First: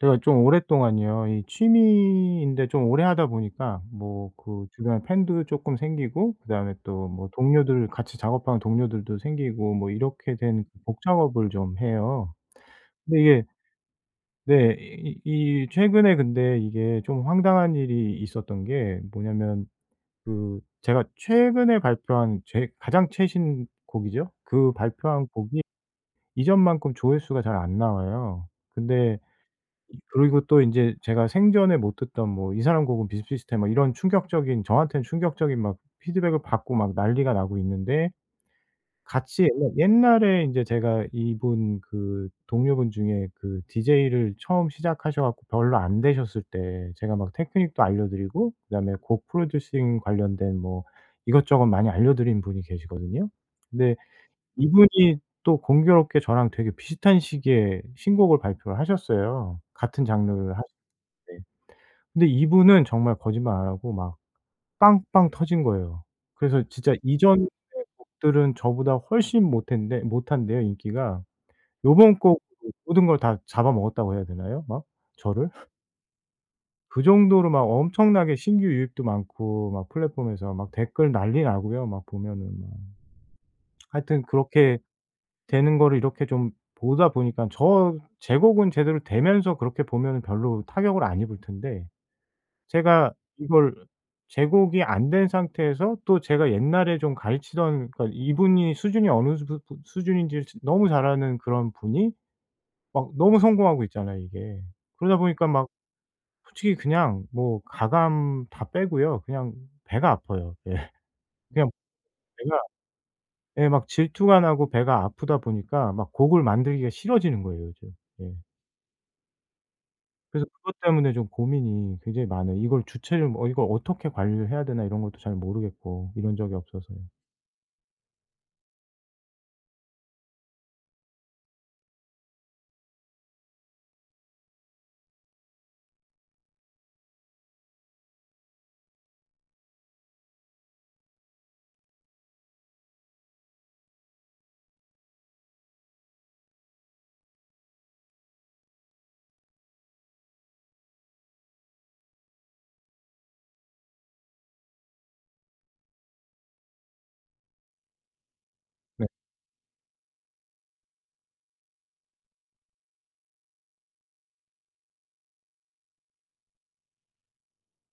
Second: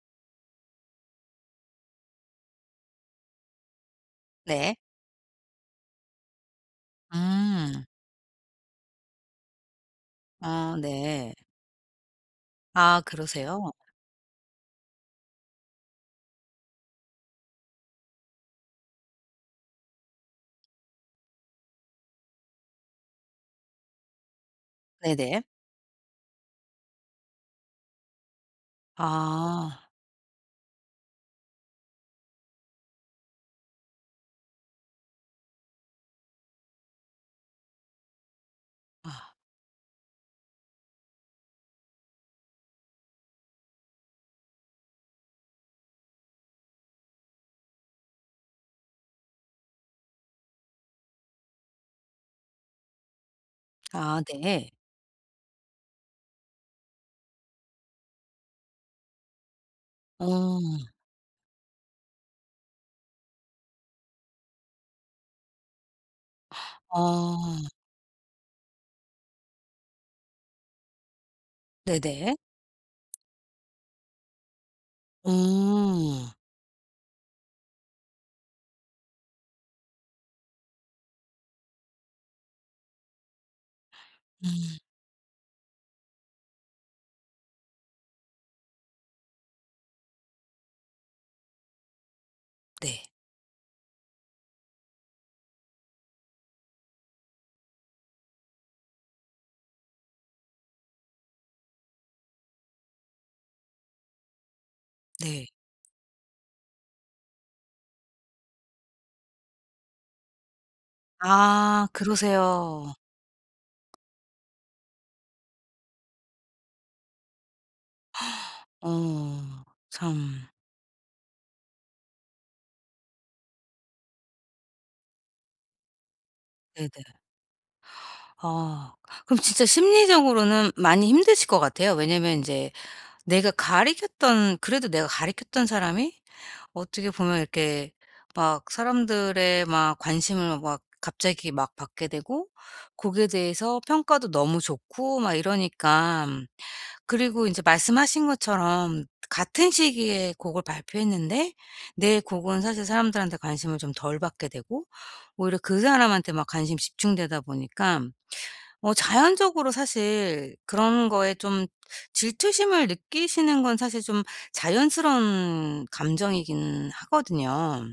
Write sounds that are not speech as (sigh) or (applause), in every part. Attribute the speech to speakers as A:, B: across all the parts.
A: 제가 좀 오랫동안요 이 취미인데 좀 오래 하다 보니까 뭐 그
B: 네.
A: 주변에 팬도 쪼끔 생기고 그다음에 또 뭐
B: 음.
A: 동료들, 같이 작업하는 동료들도 생기고 뭐 이렇게 된
B: 아
A: 곡
B: 네.
A: 작업을 좀 해요.
B: 아
A: 근데 이게
B: 그러세요?
A: 네. 이 이 이 최근에 근데 이게 좀 황당한 일이 있었던 게 뭐냐면 그 제가 최근에 발표한 제 가장 최신곡이죠. 그 발표한
B: 네네.
A: 곡이 이전만큼 조회수가 잘 안 나와요. 근데
B: 아.
A: 이 그리고 또 인제 제가 생전에 못 듣던 뭐 '이 사람 곡은 비슷비슷해.' 뭐 이런 충격적인, 저한텐 충격적인 막 피드백을 받고 막 난리가 나고 있는데
B: 아.
A: 같이 옛날 옛날에 인제 제가 이분 그 동료분 중에 그 DJ를 처음 시작하셔 갖고 별로 안 되셨을 때 제가 막 테크닉도 알려 드리고 그다음에 곡 프로듀싱 관련된 뭐 이것저것 많이 알려 드린 분이 계시거든요. 근데
B: 아 네.
A: 이분이 또 공교롭게 저랑 되게 비슷한 시기에 신곡을 발표를 하셨어요. 같은 장르를
B: 어.
A: 하셨는데 근데 이분은 정말 거짓말 안 하고 막 빵빵 터진 거예요. 그래서
B: (gasps)
A: 진짜 이전의
B: 어.
A: 곡들은 저보다 훨씬 못했는데 못한데요 인기가. 요번
B: 네네.
A: 곡으로 모든 걸 다 잡아먹었다고 해야 되나요 막 저를? (scoffs)
B: 오.
A: 그 정도로 막 엄청나게 신규 유입도 많고 막 플랫폼에서 막 댓글 난리 나고요 막 보면은 뭐. 하여튼
B: 네.
A: 그렇게 되는 거를 이렇게 좀 보다 보니깐 저 제 곡은 제대로 되면서 그렇게 보면은 별로 타격을 안 입을 텐데
B: 네.
A: 제가 이걸 제 곡이 안 된 상태에서 또 제가 옛날에 좀 가르치던 그러니까 이분이 수준이 어느 주두 또 수준인지를 즈 너무 잘 아는 그런 분이 막 너무 성공하고 있잖아요 이게. 그러다
B: 네.
A: 보니까 막 솔직히 그냥 뭐 가감 다 빼고요 그냥 배가 아파요. 예. 그냥
B: 아
A: 배가
B: 그러세요.
A: 예. 막 질투가 나고 배가 아프다 보니까 막 곡을 만들기가 싫어지는 거예요 이제. 예.
B: (gasps) 어
A: 그래서
B: 참.
A: 그것 때문에 좀 고민이 굉장히 많아요. 이걸 주체를 뭐 '어 이걸 어떻게 관리를 해야 되나?' 이런 것도 잘 모르겠고 이런 적이 없어서요.
B: 네네. 아. 그럼 진짜 심리적으로는 많이 힘드실 것 같아요. 왜냐면 인제 내가 가르쳤던 그래도 내가 가르쳤던 사람이 어떻게 보면 이렇게 막 사람들의 막 관심을 막 갑자기 막 받게 되고 곡에 대해서 평가도 너무 좋고 막 이러니깐. 그리고 인제 말씀하신 것처럼 같은 시기에 곡을 발표했는데 내 곡은 사실 사람들한테 관심을 좀 덜 받게 되고 오히려 그 사람한테 막 관심 집중되다 보니깐 어
A: 네.
B: 자연적으로 사실 그런 거에 좀 질투심을 느끼시는 건 사실 좀 자연스러운 감정이긴 하거든요.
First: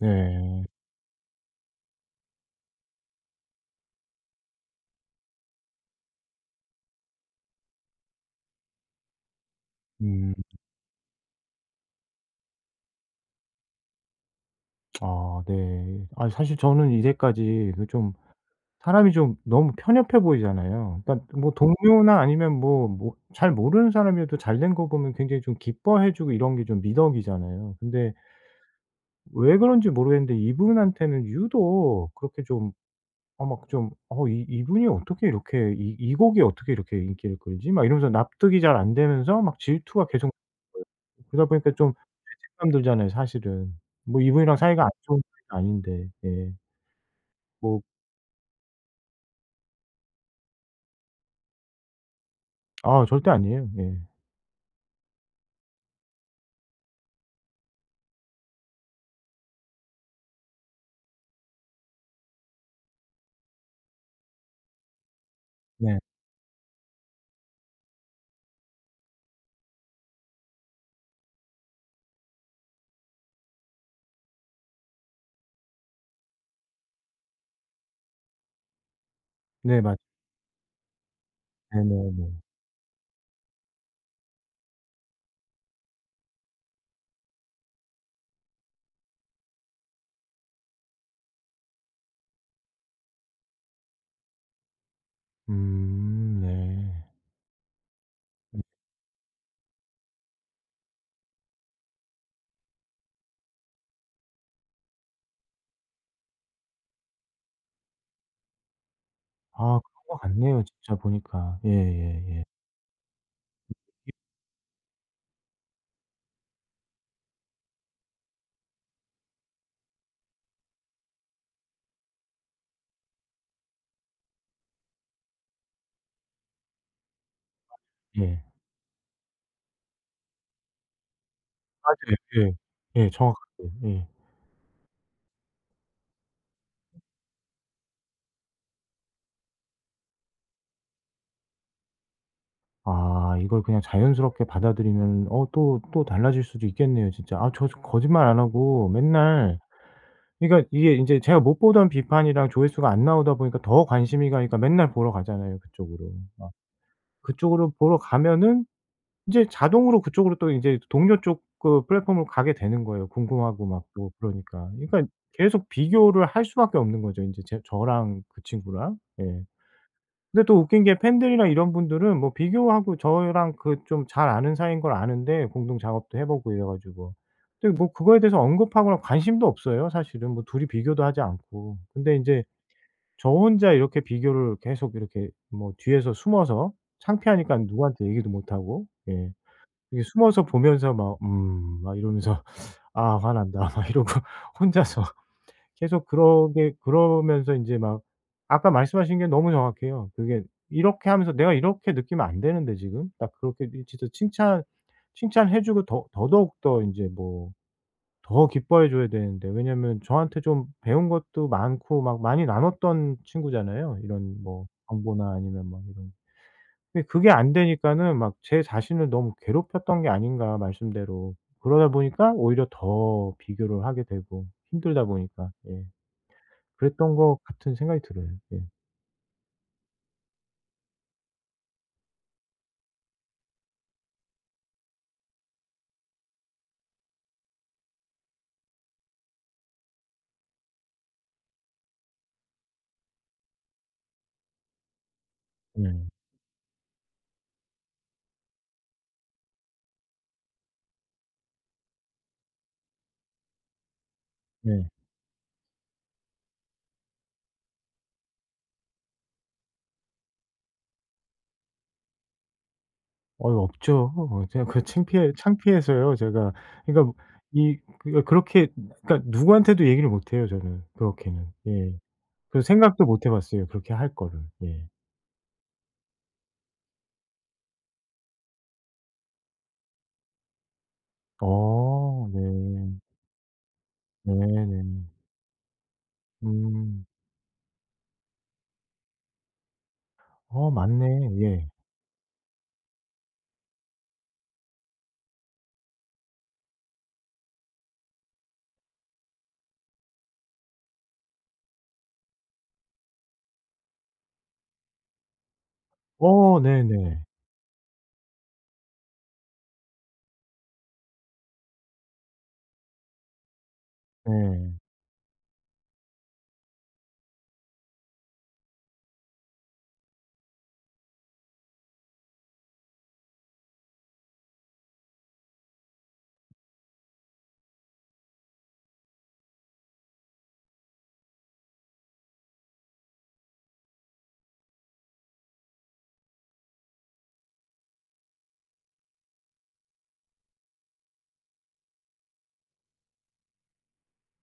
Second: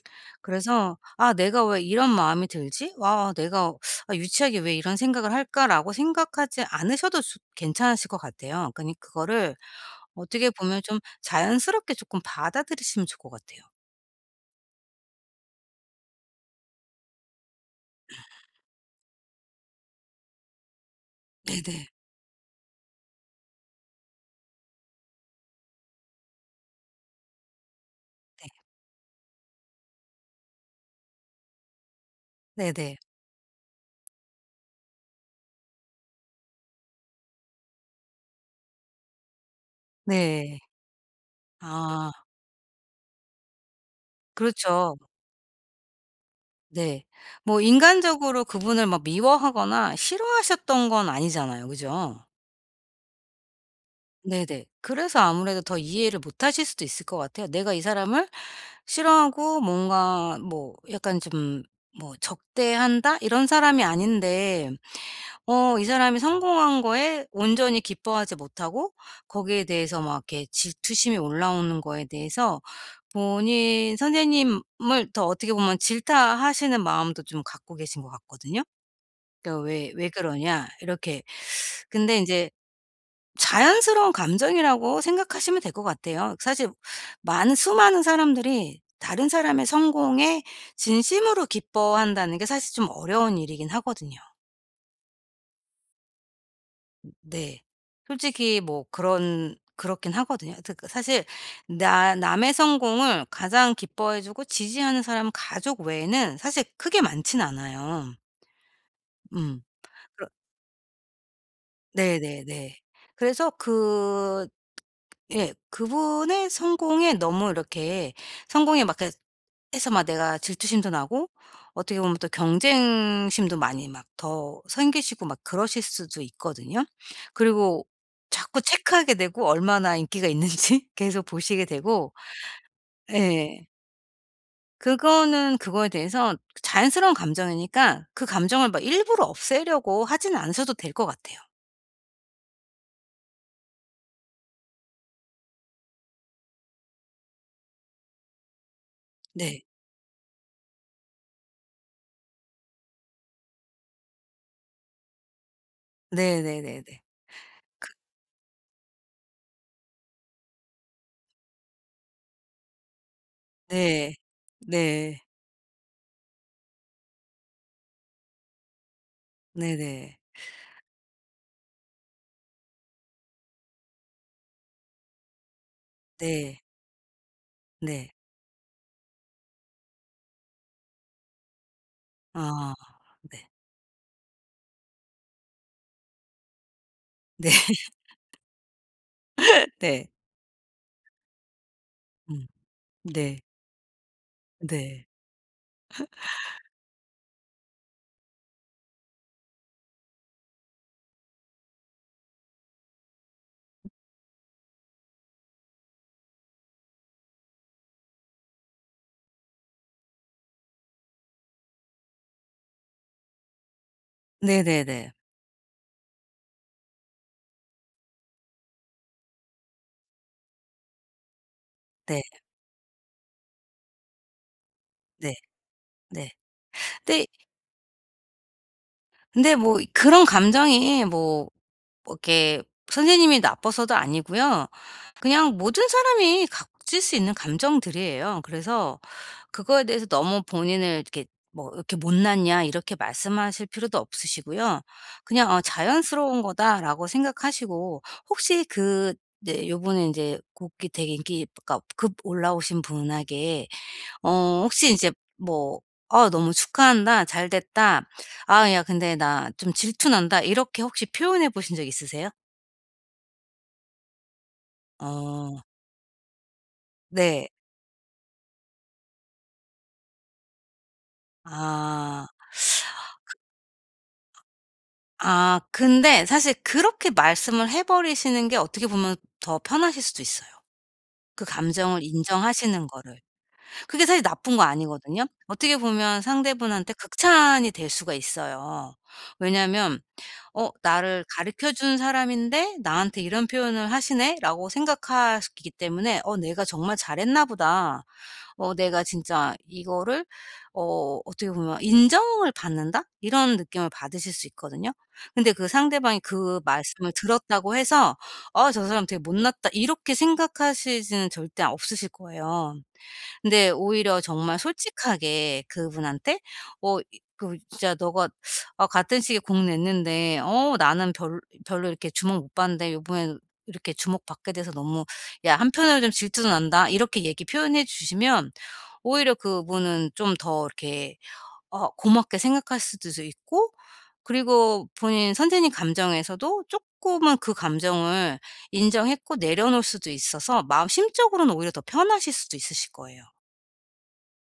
A: 네.
B: 그래서 '아 내가 왜 이런 마음이 들지? 와. 내가 (sucks teeth) 아 유치하게 왜 이런 생각을 할까?'라고 생각하지 않으셔도 좋 괜찮으실 것 같아요. 그니 그거를
A: 음.
B: 어떻게 보면 좀 자연스럽게 쪼끔 받아들이시면 좋을 것 같아요.
A: 아 네. 아이 사실 저는 이제까지 그 좀 사람이 좀 너무 편협해 보이잖아요. 그러니까 뭐
B: 네네.
A: 동료나 아니면 뭐 뭐 잘 모르는 사람이어도 잘 된 거 보면 굉장히 좀 기뻐해 주고 이런 게 좀 미덕이잖아요. 근데
B: 네.
A: 왜 그런지 모르겠는데 이분한테는 유독 그렇게 좀
B: 네네.
A: 어 막 좀 '어 이 이분이 어떻게 이렇게 이 이 곡이 어떻게 이렇게 인기를 끌지?' 막 이러면서 납득이 잘 안 돼서 막 질투가 계속
B: 네.
A: (unintelligible) 그러다 보니까 좀
B: 아.
A: 죄책감 들잖아요 사실은. 뭐 이분이랑 사이가 안
B: 그렇죠.
A: 좋은 사이도 아닌데. 예.
B: 네. 뭐
A: 뭐
B: 인간적으로 그분을 막 미워하거나 싫어하셨던 건 아니잖아요 그죠?
A: 아 절대 아니에요. 예.
B: 네네. 그래서 아무래도 더 이해를 못 하실 수도 있을 것 같아요. '내가 이 사람을 싫어하고 뭔가 뭐 약간 좀 뭐 적대한다.' 이런 사람이 아닌데 어 이
A: 네.
B: 사람이 성공한 거에 온전히 기뻐하지 못하고 거기에 대해서 막 이렇게 질투심이 올라오는 거에 대해서 본인 선생님을 더 어떻게 보면 질타하시는 마음도 좀 갖고 계신 것 같거든요. 그러니까
A: 네
B: '왜
A: 맞
B: 왜 그러냐?' 이렇게 (sucks teeth) 근데
A: 네네네.
B: 인제 자연스러운 감정이라고 생각하시면 될 것 같아요. 그 사실 많은, 수많은 사람들이 다른 사람의 성공에 진심으로 기뻐한다는 게 사실 좀 어려운 일이긴 하거든요.
A: 음 네.
B: 네. 솔직히
A: 음.
B: 뭐 그런 그렇긴 하거든요. 하여튼 그 사실 나 남의 성공을 가장 기뻐해 주고 지지하는 사람은 가족 외에는 사실 크게 많지는 않아요. 음.
A: 아 그런 것
B: 그러
A: 같네요 진짜 보니까. 예예예.
B: 네네네. 그래서
A: 이 이
B: 그 예. 그분의 성공에 너무 이렇게 성공에 막 그래 해서 막 내가 질투심도 나고 어떻게 보면 또 경쟁심도 많이 막 더 생기시고 막 그러실 수도 있거든요. 그리고
A: 예.
B: 자꾸 체크하게 되고 얼마나 인기가 있는지 계속 보시게
A: 맞
B: 되고
A: 예. 예
B: 예.
A: 정확하게. 예.
B: 그거는 그거에 대해선 자연스러운 감정이니까 그 감정을 막 일부러 없애려고 하지는 않으셔도 될 것 같아요.
A: 아 이걸 그냥 자연스럽게 받아들이면 어 또 또 달라질 수도 있겠네요 진짜. 아 저 저 거짓말 안 하고 맨날
B: 네.
A: 그러니까 이게 이제 제가 못 보던 비판이랑 조회수가 안 나오다 보니까 더 관심이 가니까 맨날 보러 가잖아요 그쪽으로 막.
B: 네네네네.
A: 그쪽으로
B: 그
A: 보러 가면은 이제 자동으로 그쪽으로 또 인제 동료 쪽 그 플랫폼으로 가게 되는 거예요 궁금하고 막 또
B: 네.
A: 그러니까. 그러니까
B: 네.
A: 계속 비교를 할 수밖에 없는 거죠 인제 제 저랑 그 친구랑. 예.
B: 네네.
A: 근데 또 웃긴 게 팬들이나 이런 분들은 뭐 비교하고 저랑 그 좀 잘 아는 사이인 걸 아는데 공동 작업도 해 보고
B: 네.
A: 이래 가지고. 근데 뭐
B: 네.
A: 그거에 대해서 언급하거나 관심도 없어요 사실은 뭐 둘이 비교도 하지 않고. 근데 인제
B: 아.
A: 저
B: 네.
A: 혼자 이렇게 비교를 계속 이렇게 뭐 뒤에서 숨어서
B: 네.
A: 창피하니깐 누구한테 얘기도
B: (laughs)
A: 못하고. 예. 이게
B: 네.
A: 숨어서 보면서 막 '음.' 막 이러면서
B: 음.
A: '아
B: 네.
A: 화난다.' 막 이러고 혼자서.
B: 네.
A: 계속
B: (laughs)
A: 그러게 그러면서 인제 막. 아까 말씀하신 게 너무 정확해요. 그게 '이렇게 하면서 내가 이렇게 느끼면 안 되는데 지금.' 딱 그렇게 이 진짜 칭찬, 칭찬해 주고 더 더더욱 더 인제 뭐 더 기뻐해 줘야 되는데. 왜냐하면 저한테 좀 배운 것도 많고 막 많이 나눴던 친구잖아요 이런 뭐
B: 네네네.
A: 정보나 아니면 뭐 이런. 근데 그게 안 되니까는 '막 제 자신을 너무 괴롭혔던 게 아닌가?' 말씀대로. 그러다
B: 네.
A: 보니까 오히려 더 비교를 하게 되고, 힘들다
B: 네.
A: 보니까. 예.
B: 네.
A: 그랬던
B: 근데
A: 것 같은 생각이 들어요. 예.
B: 근데 뭐 이 그런 감정이 뭐, 뭐 이렇게 선생님이 나빠서도 아니고요. 그냥 모든 사람이 가질 수 있는 감정들이에요. 그래서 그거에 대해서 너무 본인을 이렇게 뭐 '이렇게 못났냐?' 이렇게 말씀하실 필요도 없으시고요. 그냥 '어
A: 음.
B: 자연스러운 거다.'라고 생각하시고 혹시 그 이제 요번에 인제 곡이 되게 인기 그러니까 급 올라오신 분에게 어 혹시
A: 네.
B: 인제 뭐 "아 너무 축하한다. 잘됐다. 아 야 근데 나 좀 질투 난다." 이렇게 혹시 표현해 보신 적 있으세요?
A: 아이 없죠. 제가 그 창피해
B: 아.
A: 창피해서요 제가. 그러니까
B: 네.
A: 이 그렇게 그러니까 누구한테도 얘기를 못 해요 저는 그렇게는. 예.
B: 아.
A: 그 생각도 못 해 봤어요. 그렇게 할 거를. 예.
B: (sucks teeth) 아. 근데 사실 그렇게 말씀을 해 버리시는 게 어떻게 보면 더 편하실 수도 있어요 그 감정을
A: 어
B: 인정하시는
A: 네.
B: 거를. 그게 사실
A: 네
B: 나쁜 거
A: 네.
B: 아니거든요. 어떻게 보면 상대분한테
A: 음.
B: 극찬이 될 수가 있어요. 왜냐면
A: 어
B: 어
A: 맞네.
B: '나를
A: 예.
B: 가르쳐 준 사람인데 나한테 이런 표현을 하시네.'라고 생각하시기 때문에 어 '내가 정말 잘했나 보다. 어 내가 진짜 이거를' 어 어떻게 보면 '인정을 받는다.' 이런 느낌을 받으실 수 있거든요. 근데 그 상대방이 그
A: 어
B: 말씀을
A: 네네.
B: 들었다고 해서 '어 저 사람 되게 못났다.' 이렇게 생각하시지는 절대 없으실 거예요. 근데 오히려 정말
A: 네.
B: 솔직하게 그분한테 어 이 그 "진짜 너가 아 같은 시기에 곡 냈는데 어 나는 별 별로 이렇게 주목 못 받는데 요번에는 이렇게 주목받게 돼서 너무 야 한편으로는 좀 질투도 난다." 이렇게 얘기 표현해 주시면 오히려 그분은 좀 더 이렇게 어 고맙게 생각하실 수도 있고 그리고 본인 선생님 감정에서도 쪼끔은 그 감정을 인정했고 내려놓을 수도 있어서 마음, 심적으로는 오히려 더 편하실 수도 있으실 거예요.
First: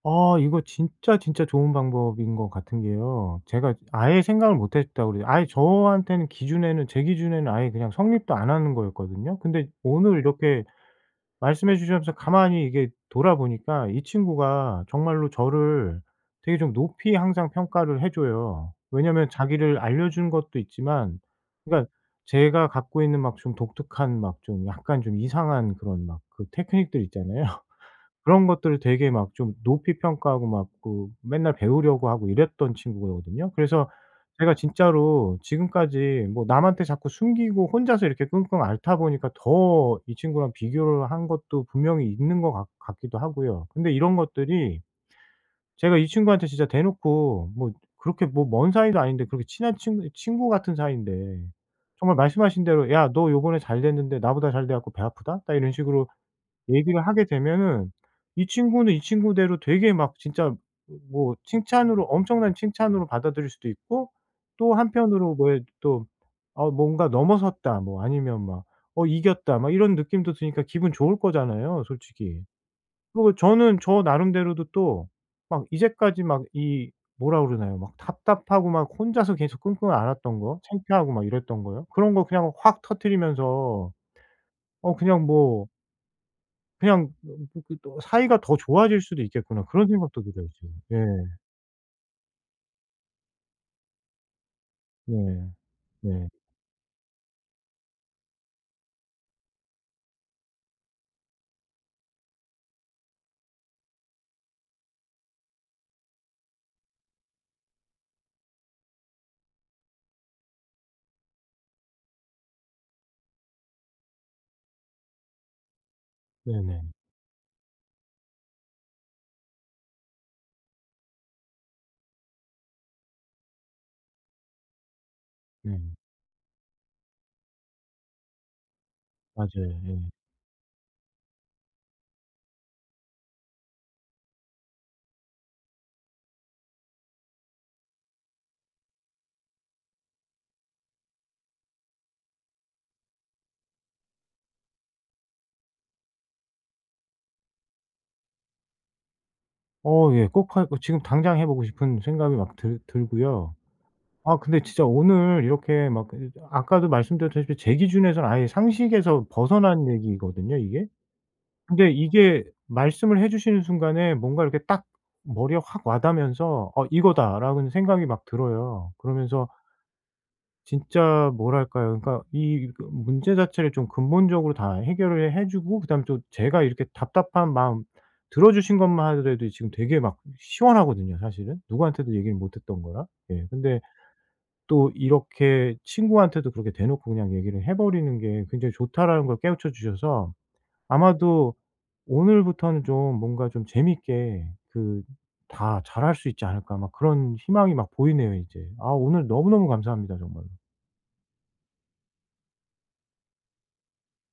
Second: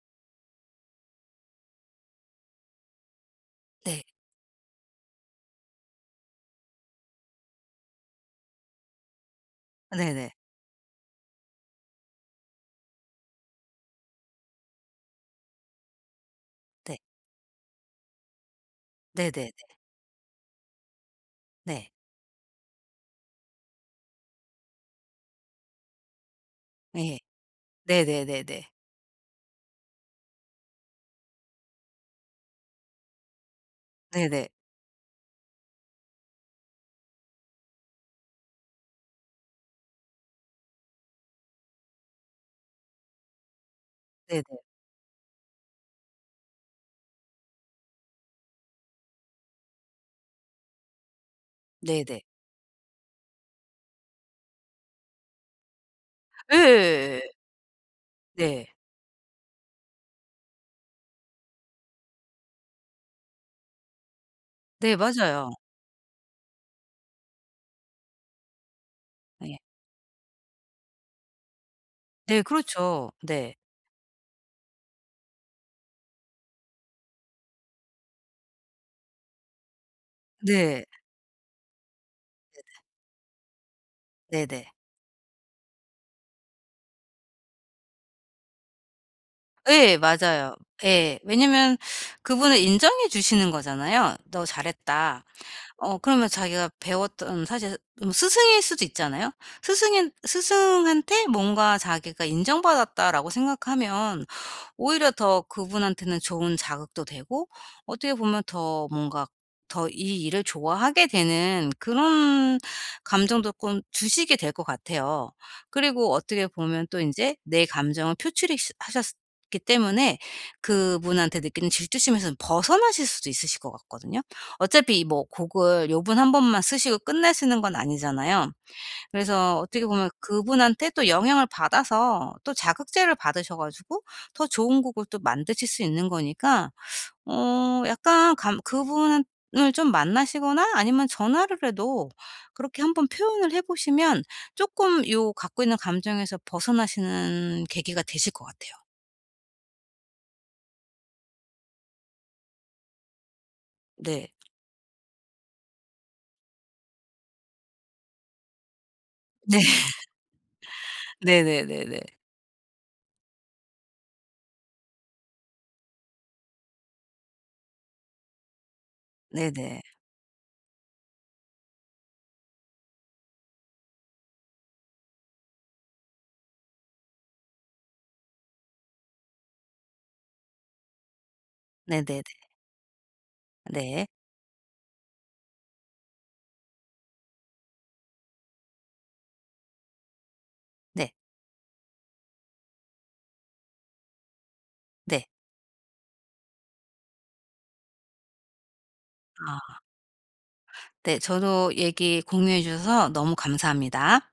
A: 아 이거 진짜 진짜 좋은 방법인 것 같은 게요. 제가
B: 네.
A: 아예 생각을 못 했다 그래요. 아예 저한테는 기준에는 제 기준에는 아예 그냥 성립도 안 하는 거였거든요. 근데 오늘
B: 네네.
A: 이렇게 말씀해 주셔서 가만히 이게 돌아 보니까 이 친구가 정말로 저를 되게 좀
B: 네.
A: 높이 항상 평가를 해 줘요. 왜냐면
B: 네네네.
A: 자기를 알려 준 것도 있지만
B: 네.
A: 그러니까 제가 갖고 있는 막 좀 독특한 막 좀 약간 좀 이상한 그런 막 그 테크닉들
B: 네.
A: 있잖아요. 그런
B: 네네네네.
A: 것들을 되게 막 좀 높이 평가하고 막 그 맨날 배우려고 하고 이랬던 친구거든요. 그래서
B: 네네.
A: 제가 진짜로 지금까지 뭐 남한테 자꾸 숨기고 혼자서 이렇게 끙끙 앓다 보니까 더 이 친구랑 비교를 한 것도 분명히 있는 것 같 같기도 하고요. 근데 이런
B: 네네.
A: 것들이 제가 이 친구한테 진짜 대놓고 뭐 그렇게 뭐 먼 사이도 아닌데 그렇게 친한 친구니 친구 같은 사이인데 정말
B: 네네.
A: 말씀하신 대로 "야 너 요번에 잘 됐는데 나보다 잘 돼 갖고 배 아프다." 딱 이런 식으로 얘기를 하게
B: 예예예예.
A: 되면은 이
B: 네.
A: 친구는 이 친구대로 되게 막 진짜 뭐 칭찬으로, 엄청난 칭찬으로 받아들일 수도 있고 또
B: 네.
A: 한편으로
B: 맞아요.
A: 왜 또 '어 뭔가 넘어섰다.' 뭐 아니면 막 '어 이겼다.'
B: 네.
A: 막 이런 느낌도 드니까 기분 좋을 거잖아요 솔직히.
B: 네. 그렇죠.
A: 그리고
B: 네.
A: 저는 저 나름대로도 또 막 이제까지 막 이 뭐라 그러나요 막 답답하고 막 혼자서 계속 끙끙 앓았던 거
B: 네.
A: 창피하고 막 이랬던 거요. 그런 거 그냥
B: 네네.
A: 확 터뜨리면서
B: 네네.
A: 어 그냥 뭐 그냥 뭐 그렇게 또 '사이가 더 좋아질 수도 있겠구나.' 그런
B: 예.
A: 생각도 들어요
B: 맞아요.
A: 지금.
B: 예.
A: 예.
B: 왜냐면 그분을 인정해 주시는 거잖아요. "너 잘했다."
A: 네.
B: 어 그러면
A: 네.
B: 자기가 배웠던 사실 음 스승일 수도 있잖아요. 스승인 '스승한테 뭔가 자기가 인정받았다.'라고 생각하면 오히려 더 그분한테는 좋은 자극도 되고 어떻게 보면 더 뭔가 더 이 일을 좋아하게 되는 그런 감정도 꼰 주시게 될 것 같아요. 그리고 어떻게 보면
A: 네네.
B: 또 인제 내 감정을 표출이스 하셨기 때문에 그분한테 느끼는 질투심에선 벗어나실 수도 있으실 것 같거든요. 어차피 뭐 곡을
A: 네.
B: 요번 1 번만 쓰시고 끝내시는 건 아니잖아요. 그래서
A: 맞아요.
B: 어떻게
A: 예.
B: 보면 그분한테 또 영향을 받아서 또 자극제를 받으셔 가지고 더 좋은 곡을 또 만드실 수 있는 거니까 어 약간 감 그분은 을 좀 만나시거나 아니면 전화를 해도 그렇게 한번 표현을 해 보시면 쪼끔 요 갖고 있는 감정에서 벗어나시는 계기가 되실 것 같아요.
A: 어 예. 꼭 할 어 지금 당장 해 보고 싶은 생각이 막 들 들고요.
B: 네.
A: 아 근데 진짜 오늘 이렇게 막 근데 저 아까도 말씀드렸다시피 제 기준에선 아예 상식에서
B: 네.
A: 벗어난 얘기거든요 이게. 근데
B: 네네네네.
A: 이게 말씀을 해 주시는 순간에 뭔가 이렇게 딱 머리에 확 와 닿으면서 '어 이거다.'라는 생각이 막 들어요. 그러면서
B: 네네.
A: 진짜 뭐랄까요. 그러니까 이 그 문제 자체를 좀 근본적으로 다 해결을 해 주고 그다음에 또 제가 이렇게 답답한 마음 들어 주신 것만 하더라도 지금 되게 막 시원하거든요 사실은. 누구한테도
B: 네네네.
A: 얘기를 못 했던 거라. 예. 근데
B: 네.
A: 또 이렇게 '친구한테도 그렇게 대놓고 그냥 얘기를 해 버리는 게 굉장히 좋다.'라는 걸 깨우쳐 주셔서
B: 네.
A: 아마도 '오늘부터는 좀 뭔가 좀 재밌게 그
B: 네.
A: 다 잘 할 수 있지 않을까.' 막 그런 희망이 막 보이네요 이제. 아 오늘 너무너무
B: 아.
A: 감사합니다 정말로.
B: 네. 저도 얘기 공유해 주셔서 너무 감사합니다.